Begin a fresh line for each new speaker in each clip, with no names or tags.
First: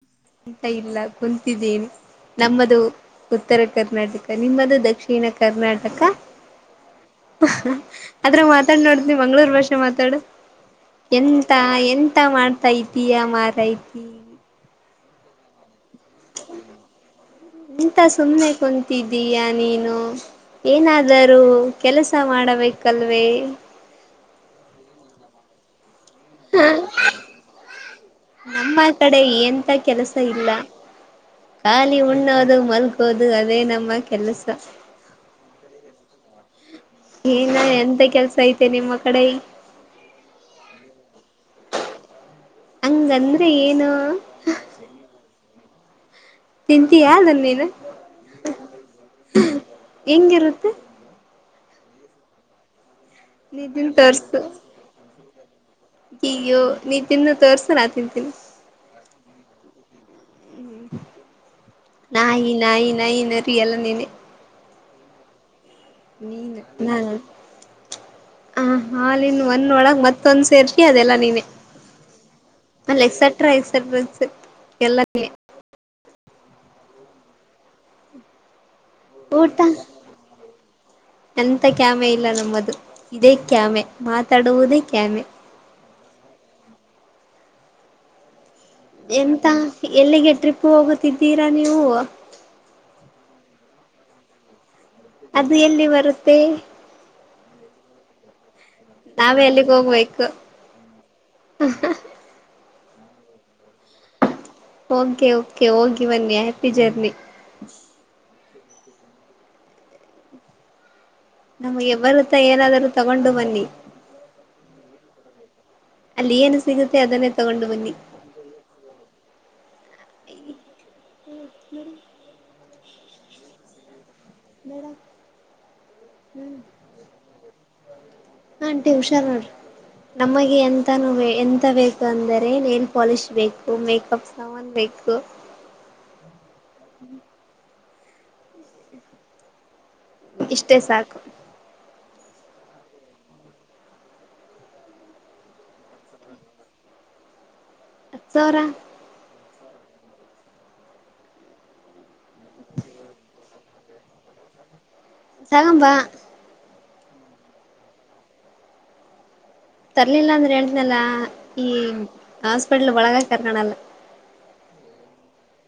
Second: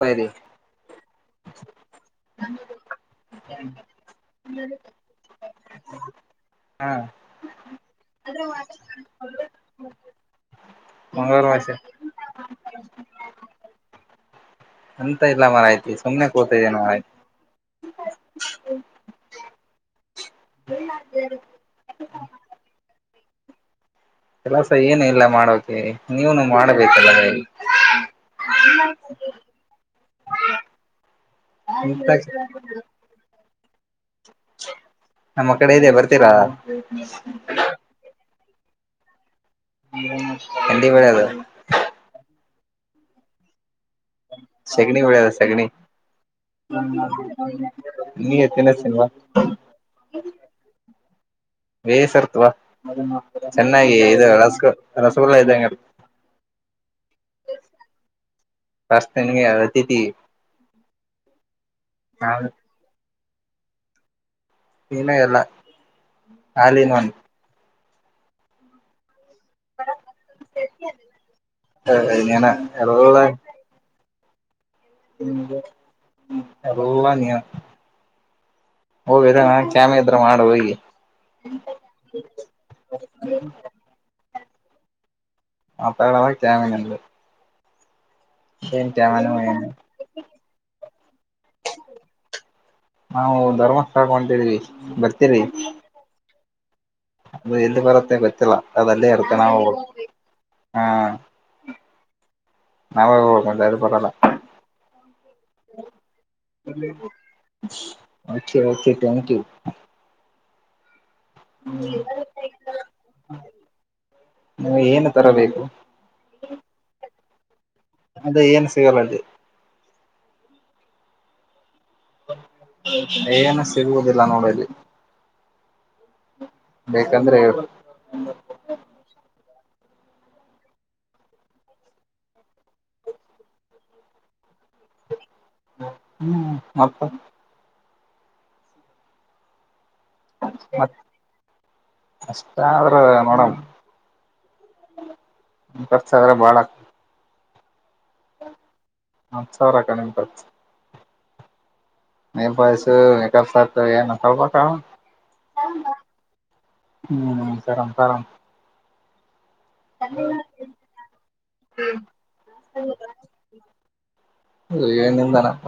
ಸರಿ
ಅಂತ ಇಲ್ಲ ಕುಂತಿದ್ದೀನ. ನಮ್ಮದು ಉತ್ತರ ಕರ್ನಾಟಕ ನಿಮ್ಮದು ದಕ್ಷಿಣ ಕರ್ನಾಟಕ.
ಹಾ
ಆದ್ರ ಮಾತಾಡ್ ನೋಡತಿ ಮಂಗ್ಗಳೂರ್ ಭಾಷೆ ಮಾತಾಡು.
ಮಂಗಳೂರು
ಎಂತ
ಭಾಷೆ
ಎಂತ ಮಾಡ್ತೈತಯಾ ಮಾರೈತಿ.
ಅಂತ ಇಲ್ಲ ಮಾರಾಯತಿ ಸುಮನೆ ಕೂತ ಇದೇನೆ ಮಾರೈತಿ.
ಎಂತ ಸುಮ್ಮನೆ ಕುಂತಿದ್ದೀಯ ನೀನು. ಏನಾದರೂ ಕೆಲಸ ಮಾಡಬೇಕಲ್ವೇ.
ಕೆಲಸ ಏನು ಇಲ್ಲ ಮಾಡೋಕೆ ನೀವನು
ಹ
ಮಾಡಬೇಕಲ್ಲ.
ನಮ್ಮ ಕಡೆ ಎಂತ ಕೆಲಸ ಇಲ್ಲ. ಖಾಲಿ
ಇಂತ
ಉಣ್ಣೋದು ಮಲ್ಗೋದು ಅದೇ ನಮ್ಮ ಕೆಲ್ಸ.
ರಾ.
ಏನ್ ಎಂತ ಕೆಲ್ಸ ಐತೆ ನಿಮ್ಮ ಕಡೆ.
ಎಟ ಇಬಡೆ ಅದು.
ಹಂಗಂದ್ರೆ ಏನು.
ಸೆಗಣಿ ಕೊಡದ ಸೆಗಣಿ.
ತಿಂತೀಯಾ ಅದನ್ನ ನೀನು
ನೀ ತಿಿನ್ತನ್ವಾ.
ಹೆಂಗಿರುತ್ತೆ.
ಬೇಸರ್ತ್ವಾ
ನೀ ತಿಂದು
ಚೆನ್ನಾಗಿ ಇ ರಸಗ ರಸಗುಲ್ಲ ಇದಂಗರ್ತ.
ಹಯ್ಯೋ ನೀ ತಿನ್ನ ತೋರ್ಸ ನಾ ತಿಂತೀನಿ.
ಗೆತತಿ.
ಹ್ಮ
ನಾನು
ನಾಯಿ ನಾಯಿ ನ ನರಿೀ ಎಲ್ಲ ನೀನೆ.
ನೀನ ಎಲ್ಲ.
ನೀನ್
ಆಲ್ ಇನ್ ಒನ್
ನ ಹಾಲನ್ನು. ಒಂದ ಒಳಗ್ ಮತ್ತೊಂದ್ ಸೇರ್ಪಿ ಅದೆಲ್ಲ ನೀನೆ
ನೀನ
ಅಲ್ಲಿ ಎಕ್ಸೆಟ್ರಾ ಎಕ್ಸೆಟ್ರಾ. ಸ.
ಹ ಎಳ್ಳ ನೀ. ಹೋಗ್ರ ನ
ಊಟ
ಕ್ಯಾಮೆ ಹತ್ರ ಮಾಡ ಹಿ.
ಎಂತ ಕ್ಯಾಮೆ ಇಲ್ಲ ನಮ್ಮದು ಇದೇ ಕ್ಯಾಮೆ ಮಾತಾಡುವುದೇ ಕ್ಯಾಮೆ.
ಮತ್ತಳಲ್ಲ ಕಮಂಗ. ಕ್ಯಾಮನು
ಎಂತ
ಏನು
ಎಲ್ಲಿಗೆ ಟ್ರಿಪ್ ಹೋಗುತ್ತಿದ್ದೀರಾ ನೀವು.
ನಾವು ಧರ್ಮಸ್ಥಳ ಹೊಂತಿದವಿ ಬರ್ತೀಿ.
ಪ.
ಅ ಎಲ್ಲಿ ಬರುತ್ತೆ ಗೊತ್ತಿಲ್ಲಾ. ಅದಲ್ಲೇ
ನಾವೇ
ಇರ್ತಣಾವೋ
ಅಲ್ಲಿಗೆ ಹೋಗ್ಬೇಕು
ಹಾ. ನಾವಾಗ ಹೋಗ ಅದು ಬರಲ್ಲ.
ಓಕೆ ಓಕೆ ಹೋಗಿ ಬನ್ನಿ happy journey.
K thank you.
ನಮ್ಗೆ ಎಬರತ್ತ ಏನಾದರೂ ತಗೊಂಡು ಬನ್ನಿ.
ನೀವು ಏನು ತರಬೇಕು
ಅಲ್ಲಿ ಏನು ಸಿಗುತ್ತೆ ಅದನ್ನೇ ತಗೊಂಡು. ಬನ್ನಿ
ಅದ ಏನ್ ಸಿಗಲ್ಲ ಅ್ದ.
ಈ್ಮ ಹ್ಮ.
ಏನು ಸಿಗುವುದಿಲ್ಲ ನೋಡಲ್ಲಿ.
ಹ್ಮ್.
ಬೇಕಂದ್ರೆ.
ಹಟಿ ಹುಷಾರ್ರ. ನಮಗೆ ಎಂತಾನ ಎಂತ ಬೇಕು ಅಂದರೆ ನೇಲ್ ಪಾಲಿಶ್ ಬೇಕು ಮೇಕಪ್. ತನ್ಬೇಕು.
ಹ್ಮ್ ಮತ್ತ.
ಇಷ್ಟೇ
ಮತ್
ಸಾಕು.
ಅಷ್ಟ ಮಾಡೋಡ. ಬರ್ಸ ಆದ್ರೆ ಬಾಳ ಆಗ್ತದೆ.
ಹ ಸಾವರ.
ಹಾ ಸಾರಕ ನಿಟ. ನೀ ಬಸ ಮೇಕ [unintelligible]
ತಾಗಂಬಾ.
ಹ್ಮ್ ಸರ ಸರ.
ತರ್ಲಿಲ್ಲ ಅಂದ್ರೆ ಹೇಳ್ತನಲ್ಲ ಈ ಹಾಸ್ಪಿಟ್ಲ್ ಒಳಗ ಕರ್ಕಣಲ್ಲ.
ಹೆ ನಿಂದಾನ ಮ.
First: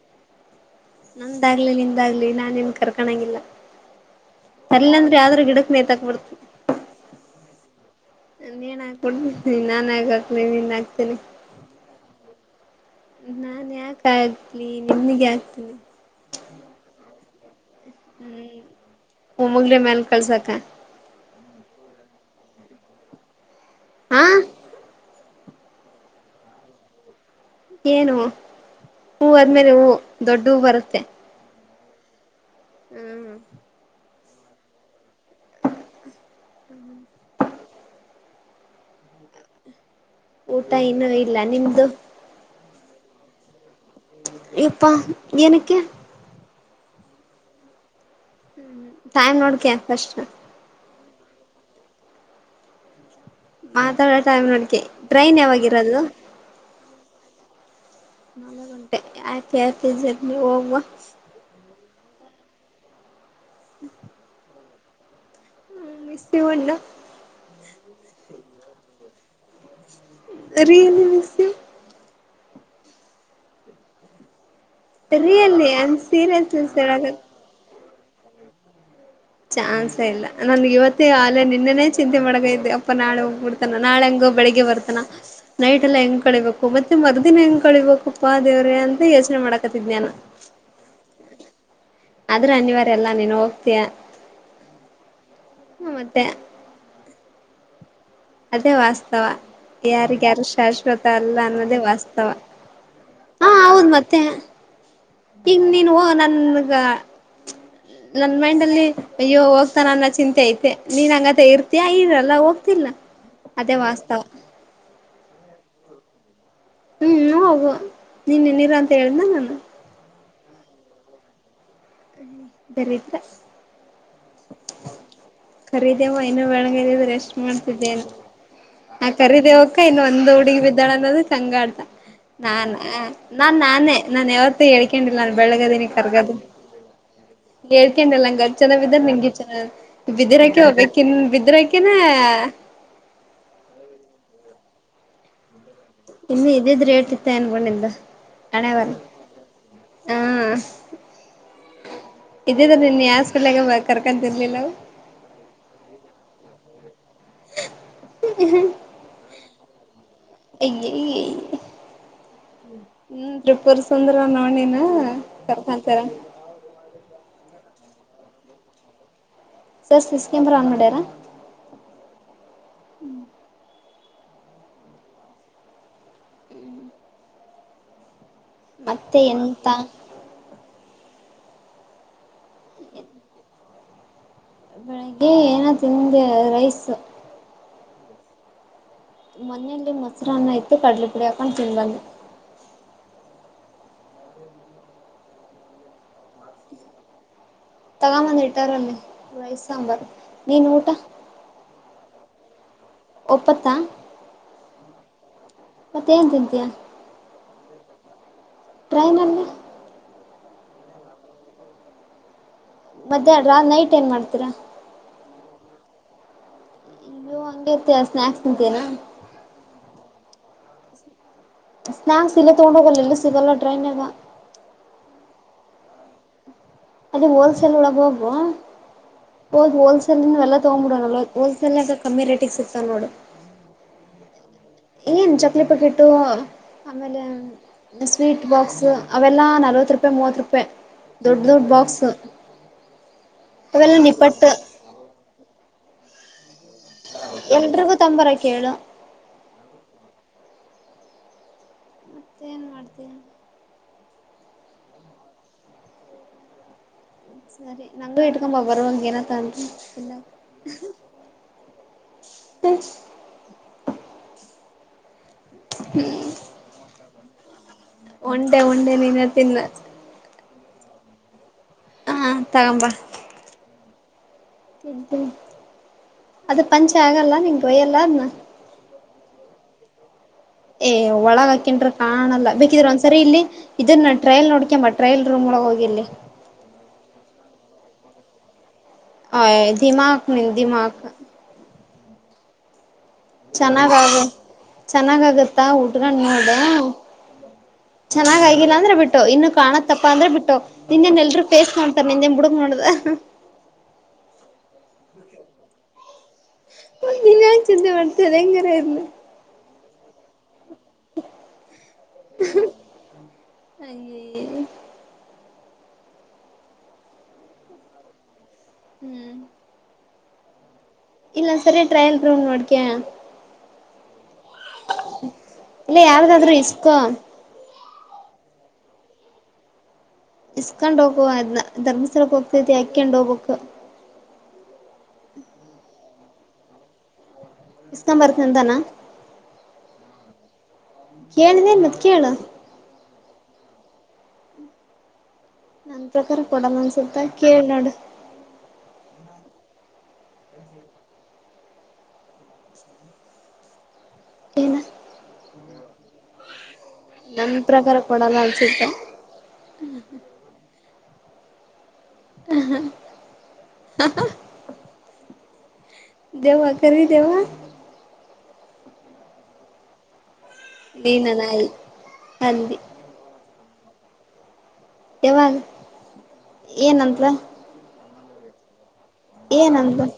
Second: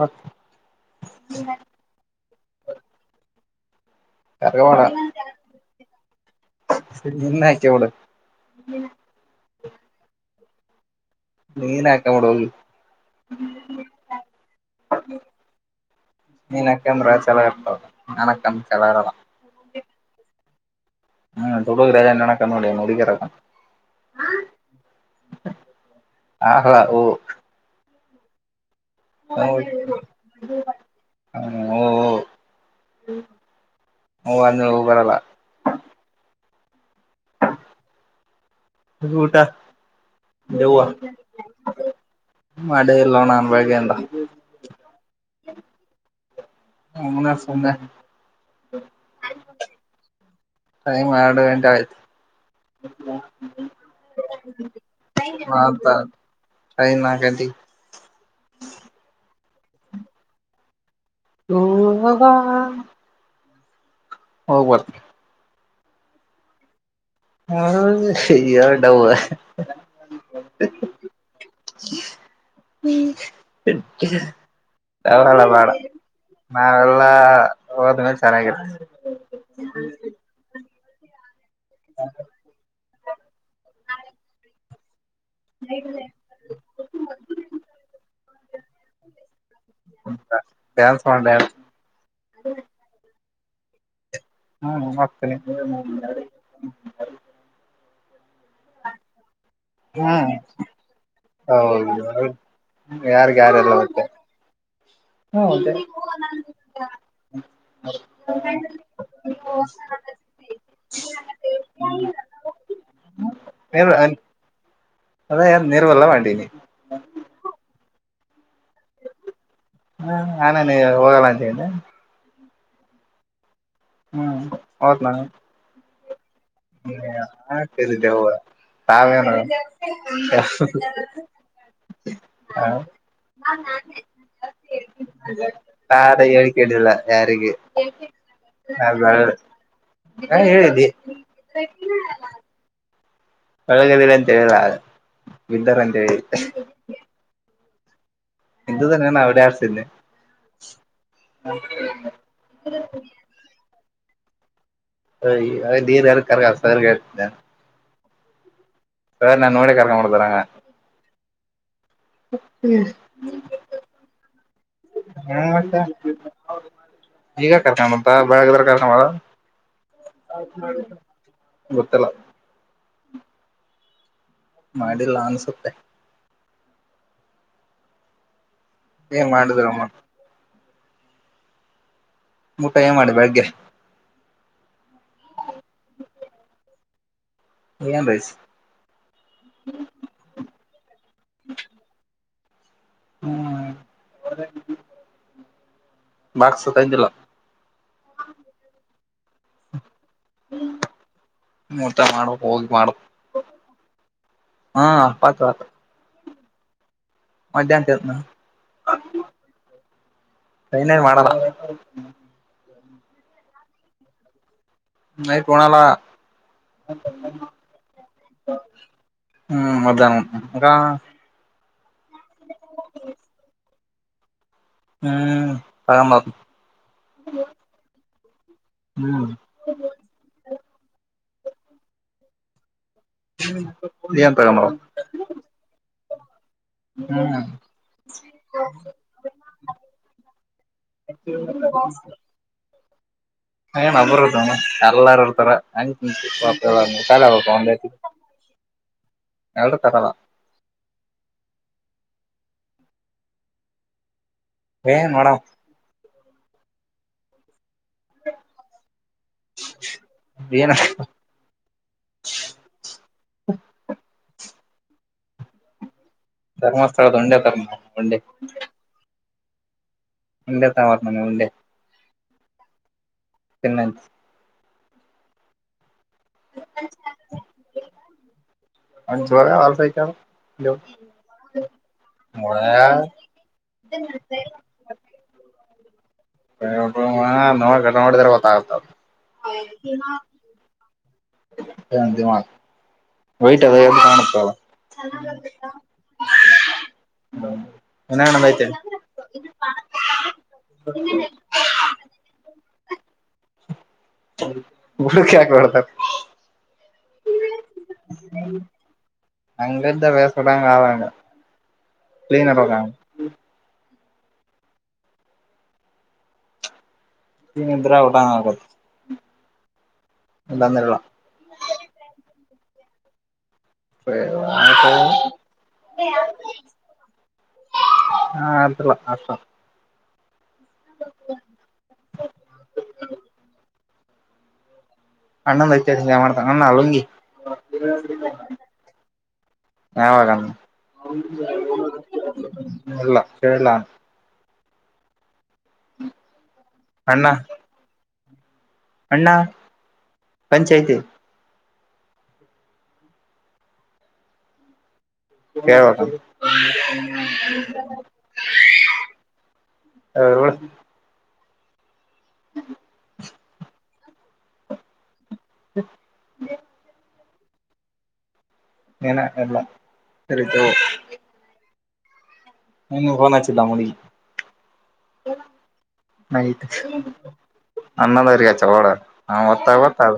ನಂದಾಗ್ಲಿ ನಿಂದಾಗ್ಲಿ ನಾನೇನ್ ಕರ್ಕಣಂಗಿಲ್ಲ.
ಕರ್ಗವಾಡ
ಅರಿಲ್ಲಾಂದ್ರೆ ಯಾವ್ದ್ರೂ ಗಿಡಕ್ ನೇಯತಾಕ್ಬಡ್ತ
ನಿನ್ನ ಹಾಕಿಬಿಡು
ನೀನ್ ಹಾಬಡ್ತ ನಾನ್ ಹಗ ಹಾಕ್ತಿ ನೀನ್ ಹಾಕ್ತೇನೆಿ
ನೀನ್ ಆಕ ಮಡೋಲ್
ನಾನ್ ಯಾಕ ಆಗ್ಲಿ ನಿಮಗೆ ಆಗ್ತನನೆ
ಚನ್ನಗಿ
ಹ್ಮ್ ಮುಂದೆ ಮೇಲ್ ಕಳ್ಸಕ
ಹ್ಮ್ ತೊಡುಗ್ರನ್ನ ನನಕ್ಕಡ ಮುಡಿಕರಕ್ಕ
ಹಾ
ಹಲ ಓ
ಏನು ಹೂ ಆದ್ಮೇಲೆ ಹೂ ದೊಡ್ಡ ಹೂ ಬರುತ್ತೆ
ಹ್ಮ
ಹ್ಮ್ ಹ್ಮ
ಓ ಅಂದು ರವ
ಹ್ಮ
ಊಟ
ಊಟ
ದೆವ್ವ
ಇನ್ನು ಇಲ್ಲ ನಿಮ್ದು
ಮಾಡೇ ಇಲ್ಲ ನನ್ ಬಳಗೆ ಎಂತ
ಇಪ್ಪಾ ಏನಕ್ಕೆ
ಹ ಹನ ಸಂದ
ಹ್ಮ್ ಟೈಮ್ ನೋಡ್ಕ ಫಸ್ಟ್
ಅ ಮಾಡಡು
ಮಾತಾಡೋ ಟೈಮ್ ನೋಡ್ಕೆ ಟ್ರೈನ್
ಆತ್ತು
ಯಾವಾಗಿರೋದು
[unintelligible] ಕತಿ
ನ ಗಂಟೆ ಆಯ್ತಿ ಆಯ್ತಿ ಇದ ಜ ಹೋಗವ
ಹವಾ
ಹ್ಮ
ಹೋಗ್ಬ
ಹ್ಮ [unintelligible]
ಹಾ ಇಯರ್ ಡವ್
ರಿ [unintelligible]
ಹ್ಮ ಸ ಅವಲ್ಲ ಬಾಡ
ರಿಯಲ್ಲಿ ಆಮ್ ಸೀರಿಯಸ್
ನಾವೆಲ್ಲಾ
ಹೇಳಕ್
ಹೋದ್ಮೇಲೆ ಚೆನ್ನಾಗಿರ್ತವಿ
ಚಾನ್ಸ ಇಲ್ಲ ನನ್ಗೆ ಇವತ್ತ ಅಲೆ ನಿನ್ನೆನನೆ ಚಿಂತೆ ಮಾಡಗ ಇದ್ದ ನಾಳ ಹೋಗ್ಬಿಡ್ತಾನ ನಾಳೆ ಹಂಗ ಬ ಬೆಳಗ್ ಬರ್ತಾನ ನೈಟ್ ಎಲ್ಲ ಹೆಂಗ್ ಕಳಿಬೇಕು ಮತ್ತೆ ಮರ್ದಿನ ಹೆಂಗ್ ಕಳಿಬೇಕಪ್ಪಾ ದೇವ್ರೇ ಅಂತ ಯೋಚನೆ ಮಾಡ
ಡ್ಯಾನ್ಸ್ ಮಾಡ ಡ್ಯಾನ್ಸ್
ಆದ್ರೆ ಅನಿವಾರ್ಯ ಎಲ್ಲಾ ನೀನು ಹೋಗ್ತೀಯಾ
ಹ್ಮ ಆಗ್ತನೆ
ಅದೇ ವಾಸ್ತವ
ಹ್ಮ್
ಯಾರಿಗಾರ ಶಾಶ್ವತ ಅಲ್ಲ ಅನ್ನೋದೇ ವಾಸ್ತವ
ಯಾರ್ಗ
ಹಾ
ಯಾರ ಇಲ್ಲ
ಹೌದ್
ಮತ್ತೆ ಹ್ಮ
ಈಗ ನೀನು ನನ್ಗ ನನ್ ಮೈಂಡ್ ಅಲ್ಲಿ ಅಯ್ಯೋ ಹೋಗ್ತಾನನ್ನ ಚಿಂತೆ ಐತೆ ನೀನ್ ಹಂಗಂತ ಇರ್ತಿಯಯ ಇರಲ್ಲ ಹೋಗ್ತ ಇಲ್ಲ ಅದೇ ವಾಸ್ತವ
ಅದೇನ್ ನೀರುವಲ್ಲ ವಂಡೀನಿ
ಹೂ ಹೋಗು ನೀನ್ ನೀಿರಾ ಅಂತ ಹೇಳ್ದ ನಾನು
ಹ ಹ ನಾನೇನು ನೀ ಹೋಗಲ್ಲ ಅಂತನೆಿ
ಬರಿದ್ರ
ಹೂ ಅವ್ನ
ಕರಿದೇವ ಇನ್ನು ಬೆಳ್ಗ ಇದ್ದಿದ್ರೆ ಎಸ್ಟು ಮಾಡ್ತಿದೆ ಏನೋ
ಹಾಕರಿದೆವು
ಆ
ತಾವೇನು
ಕರೀದೇವಕ್ಕ ಇನ್ನು ಒಂದ್ ಹುಡುಗಿ ಬಿದ್ದಾಳ ಅನ್ನೋದು ಚಂಗ ಆಡ್ತ ನಾನ್ ನಾನ್ ನಾನೇ ನಾನ್ ಯಾವತ್ತ ಹೇಳ್ಕೊಂಡಿಲ್ಲ ನಾನು ಬೆಳಗದೀಿನಿ
ತಾರ
ಕರ್ಗದಿನಿ
ಹೇಳಿಕೇಳಿಲ್ಲ ಯಾರಿಗೆ
ಹೇಳ್ಕಂಡಲ್ಲ ಹಂಗ ಅ
ನಾ
ಚನ್ನಾಗ್ಿದಾರ
ಬೆಳ
ನಿಂಗೆ ಚನ್ನ
ಹಾ
ಬಿದಿರಕೆ
ಹೇಳಿದ್ದಿ
ಹೋಗಬೇಕುಿನ್ ಇದರಕ್ಕೆನ
ಒಳಗದಿಲ್ಲ ಅಂತ ಹೇಳಲ ಬೀದರ
ಇನ್ನು ಇದಿದ್ರ ೇಟ್ಿತ್ತ ಏನೋ ಬಿಡು ನಿಂದು ಹಣೇ ಬರ
ಇದ್ದುದ ನಾನು ಅವಡ ಆಡ್ಸಿದ್ನಿ
ಹಾ ಇದ ನಿನ್ ಯಾಸ್ಪಲ್ಾಗ ಕರ್ಕಿರ್ಲಿಲ್ಲ
ಅಯ್ಯಾ ನೀವು ಯಾರು ಕಾರ ಸಗರ್ಗಿದ್ದ
್ಮ
ಸಾರ್ ನಾನ್ ನೋಡೆ ಕರ್ಕೊಂಡುಬರ್ತಾರ
ಅಯ್ಯಯ್ಯ
ಹೂ ಹೂ
ಹ್ಮ್ ತ್ರಿಪುರ್ ಸುಂದರ ನೋಡಿನ
ಮತ್ತೆ
ಕರ್ಕೊಂತಾರ
ಈಗ ಕರ್ಕೊಂಡ ಅಂತ ಬಳಗದ್ರ ಕರ್ಕೊಂಡದ
ಸರ್ ಸಿಸ ನಂಬರ್ ಅಂಗ್ಡಾರಾ
ಗೊತ್ತಿಲ್ಲ ಮಾಡಿಲ್ಲ ಅನ್ಸುತ್ತೆ
ಮತ್ತೆ
ಏನ್
ಎಂತ
ಮಾಡಿದ್ರಮ್ಮ ಊಟ ಏನ್ ಮಾಡಿ ಬೆಳಗ್ಗೆ
ಬೆಳಿಗ್ಗೆ ಏನ ತಿಿಂದೆ ರೈಸ್
ಏನ್ ರೈಸ್
ಮನೇೆಯಲ್ಲಿ ಮೊಸರನ್ನ ಇತ್ತು ಕಡಲೆ ಪುಡಿ ಹಾಕೊಂಡು ತಿನ್ಬಂದೇ
ಹೂ ಬಾಕ್ಸ ತಂದಿಲ್ಲ
ತಗಾ ಬಂದ ಇಟ್ಟಾರಲ್ಲಿೇ ರೈಸ್ ಸಾಂಬಾರು ನೀನು ಊಟ
ಹೂ ಊಟ ಮಾಡ ಹೋಗಿ ಮಾಡ
ಒಪ್ಪತ್ತ
ಹಾ
ಮತ್ತೇನ್ ತಿಂತಯಾ
ಮಧ್ಯಾಹ್ ತಿನ್ನಿ
ಟ್ರೈನ್ ನಲ್ಲಿ
ಸೈನ್ ಎನ್ ಮಾಡಲ್ಲ
ಮತ್ತ್ಯಾ ಅ್ರ ನೈಟ್ ಏನ್ ಮಾಡ್ತೀರಾ
ನೈಟ್ ಉಣ್ಣಲ್ಲ
ಅಯ್ಯೋ ಹಂಗೆ ಸ್ನ್ಯಾಕ್ಸ್ ತಿಂತೀಯೇನಾ
ಹೂ ಮಧ್ಯಾನ ಹೂ
ಸ್ನಾಾಕ್ಸ್ ಇಲ್ಲ ತಗೊಂಡ ಹೋಗಲ್ಲ ಇಲ್ಲ ಸಿಗಲ್ಲ ಟ್ರೈನ್ ನಾಗ್
ಹೂ ತಗೊಂಡು ಬರ್ನಿ ಮಾಡ
ಅದೇ ಹೋಲ್ಸೇಲ್ ಒಳಗೆ ಹೋಗ್ುವ
ಹ್ಮ್
ಹಓದ್ ಹೋಲ್ಸೇಲ್ ಎಲ್ಲ ತಗ್ಬಿಡೋಣ ಹೋಲ್ಸೇಲ್ಾಗ ಕಮ್ಮಿ ರೇಟಿಗೆ ಸಿಗ್ತ ನೋಡು
ಹೂ ಏನ್ ತಗೊಂಡ
ಏನ್ ಚಕ್ಲಿ ಪಟ್ಟಿಟ್ಟು ಆಮೇಲೆ
ಹ್ಮ್
ಸ್ವೀಟ್ ಬಾಕ್ಸ್ ಅವೆಲ್ಲ ನಲ್ವತ್ತು ರೂಪಾಯಿ ಮೂವತ್ತು ರೂಪಾಯಿ ದೊಡ್ಡ ದೊಡ್ಡ ಬಾಕ್ಸ
ನಬರುತ ಎಲ್ಲಾರು ಇರ್ತಾರ ಹಂಗ ತಿಂತಿ ಪಾಪ
ಎಲ್ರಿಗೂ ತಂಬರ ಕೇಳು
[unintelligible]
ಮತ್ತೆ ಏನ್ ಮಾಡ್ತೀ
ಏನ್ ಮಾಡಮ್
ಸ ನಂಗೂ ಎಕೊಂಬ ಬರುವಂ ಏನ ತಂ ಇಲ್ಲ
ಏನ್
ಹ್ಮ ಹ್ಮ್
ಧರ್ಮಸ್ಥಳದ ಉಂಡೆ ತರ ಉಂಡೆ
ಒಟೆ ಒಂಟೆ ನೀನೆ ತಿನ್ನ
[unintelligible]
ಹ ತಗಂಬ
ತಿನ್ನ
ಹ್ಮ ಅದು ಪಂಚೆ ಆಗಲ್ಲ ನಿಂಗ ಗಯ್ಯಲ್ಲ ಅದನ
[unintelligible]
ಏ ಒಳಗ ಹಾಕೆಂಡ್ರಾ ಕಾಣಲ್ಲ ಬೇಕಿದ್ರ ಒಂದ್ಸರಿ ಇಲ್ಲಿ ಇದ್ರ ನ ಟ್ರಯಲ್ ನೋಡ್ಕಮ್ಮ ಟ್ರಯಲ್ ರೂಮ ಒಳ ಹೋಗ ಎಲ್ಲಿ
ನೋಟ ನೋಡಿದ್ರ ಗೊತ್ತಾಗುತ್ತದು
ಹಯ್ ದೀಮಾಕ್ ಮ ದೀಮಾಕ್
ಏನ್ ದೀಮಾಲ್ ವಯಟ್ ಅದ
ಚೆನ್ನಾಗ
ಯ್ದ
ಆಗ
ಕಾಣುತ್ತ
ಚೆನ್ನಾಗ ಆಗತ್ತಾ ಚೆನ್ನಾಗಾಗಿಲ್ಲ ಅಂದ್ರ ಬಿಟ್ಟು ಇನ್ನು ಕಾಣತ್ತಪ್ಪಾ ಅಂದ್ರೆ ಬಿಟ್ಟು ನಿಂದೇನ್ ಎಲ್ರೂ ಫೇಸ್ ಮಾಡ್ತಾರ್ ನಿಂದೆನ್ ಬುಡುಗ್ ನೋಡ್ದ
[unintelligible]
[unintelligible]
ಅಂಗಂತ ವಸಡ ಆ ಕ್ಲೀನ
ಅಯ್ಯಯಿ -
ತಿ ನಂತ್ರಾವಟಂಗ ಹಗ
ಹ್ಮ್
ಎಲ್ಲಂದಲ್ಲ
ಇಲ್ಲ ಸರಿ ಟ್ರಯಲ್ ರೂಮ್ ನೋಡ್ಕಯ
[unintelligible]
ಇಲ್ಲ ಯಾವ್ದಾದ್ರು ಇಸ್ಕೋ
ಹಾ ಅಲ್ಲ ಅಷ್ಟ
ಇಸ್ಕಂಡೋಗು ಅದ್ನ ಧರ್ಮಸ್ಥಳಕ್ಕೆ ಓಗ್ತಾ ಇದೀಯ ಅಕ್ಯಾಂಡು ಒಗ್ಬೊಕ್
ಅಣ್ಣಂದಂದುತ ಮಾಡ್ತ ಅಣ್ಣ ಅಲಂಗಿ
ಇಸ್ಕೊಂಡ್ ಬರ್ತನಂತಾನ
ಯವಗ -
ಕೇಳಿದೆ ಮತ್ ಕೇಳು
ಇಲ್ಲ ಕೇಳಲಾನ
ನನ್ ಪ್ರಕಾರ ಕೊಡಲ್ಲ ಅನ್ಸುತ್ತ
ಅಣ್ಣ
ಕೇಳ್ ನೋಡು
ಅಣ್ಣ ಪಂಚಿ ಐತಿ
ಏನು
[unintelligible]
ನಮ್ ಪ್ರಕಾರ ಕೊಡಲ್ಲ ಅನ್ಸತ್ತು [unintelligible] ದೆವ್ವ ಕರಿ ದೆವ್ವ
ಏನ ಎಲ್ಲ
ನೀನ ನಾಯಿ ಅಂದಿ
ಎಂಗ ಫೋನ್ ಹಚ್ಚಿದ ನಮೋನಿಗೆ
ಯಾವಾಗ ಏನಂದ್ಲ
[unintelligible] ಹಾ ಒತ್ತಾ
ಏನಂದ್ಲ
ಗೊತ್ತದು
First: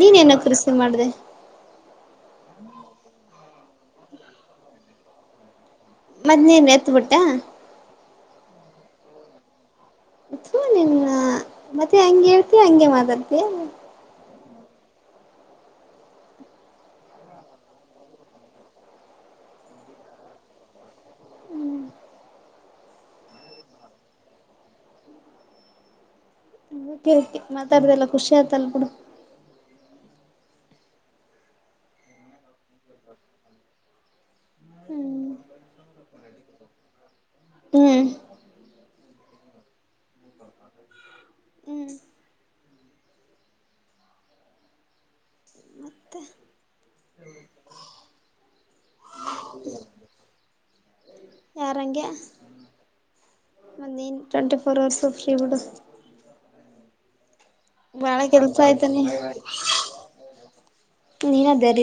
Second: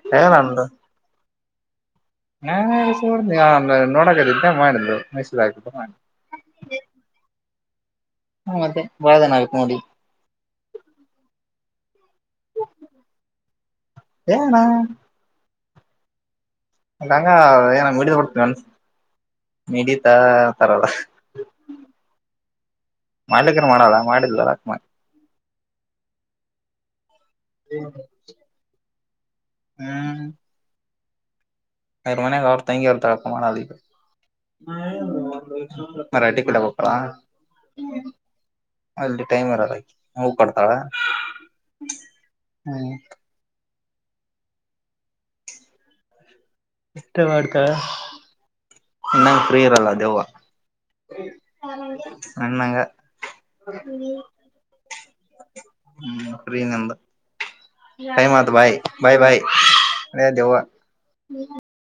ನೀನೇನೋ
ಏನು
ಕೃಷಿ ಮಾಡ್ದ
ಹಾ ನೋಡಕದಂತ ಮಾಡಿದ್ಲು ಮೈಸೂಲು
ಮದ್ನೇನ್ ಎತ್ಬಿಟ್ಟ
ಹ ಮತ್ತೆ ಬಾಳದಿನ ಆಗಿತ್ ನೋಡಿ
ತೂ ನಿನ್ನ ಮತ್ತೆ ಹಂಗೆ ಹೇಳ್ತೀಯ ಹಂಗೆ ಮಾತಾಡ್ತಿಯ
ಏಣ ಅಂಗ ನ ಮಡಿದ ಕೊಡ್ತ ಮಿಡಿತಾ ಅಂತಾರಲ್ಲ. ಮಾಡ್ಲಿಿಕ್ರ ಮಾಡೋದಾ ಮಾಡಲಿಲ್ಲ ಆಕಿ
ಹ ಮಾತಾಡದೆಲ್ಲ ಖುಷಿ ಆಯ್ತ ಅಲ್ಲಾ ಬಿಡು
ಹ್ಮ್ ಅವರ ಮನ್ಯಾಗ ಅವ್ರ ತಂಗಿ ಇರ್ತಾಳ ಅದ್ಕ ಮಾಡಲ್ಲ ಈಗ.
ಹ್ಮ್
ಮರಾಠಿ ಕಡೆ ಹೊಕವ
ಹ್ಮ್
ಅಲ್ಲಿ ಟೈಮ್ ಇರಲ್ಲ ಹೂ ಕೊಡ್ತಾಳ
ಹ್ಮ್
ಹ್ಮ್
ಮತ್ತೆ
ಇಷ್ಟೇ ಮಾಡ್ತಾಳಾ ನನ್ನಂಗ ಫ್ರೀ ಇರಲ್ಲ ದೇವ್ವ
ಯಾರಂಗೆ
ನನ್ನಂಗ
ನೀನ್ ಟ್ವೆಂಟಿಫೋರ್ ಹೌರ್ಸ್ ಫ್ರೀ ಬಿಡು
ಫ್ರೀ ನಂದ
ಭಾಳ
ಕೈ ಆತ
ಕೆಲಸ
ಭಾಯ
ಆಯ್ತಾನೆ
ಭಾಯ ಭಾಯ ಅ ದೆವ್ವ
ನೀನ ಧೈರ್ಯ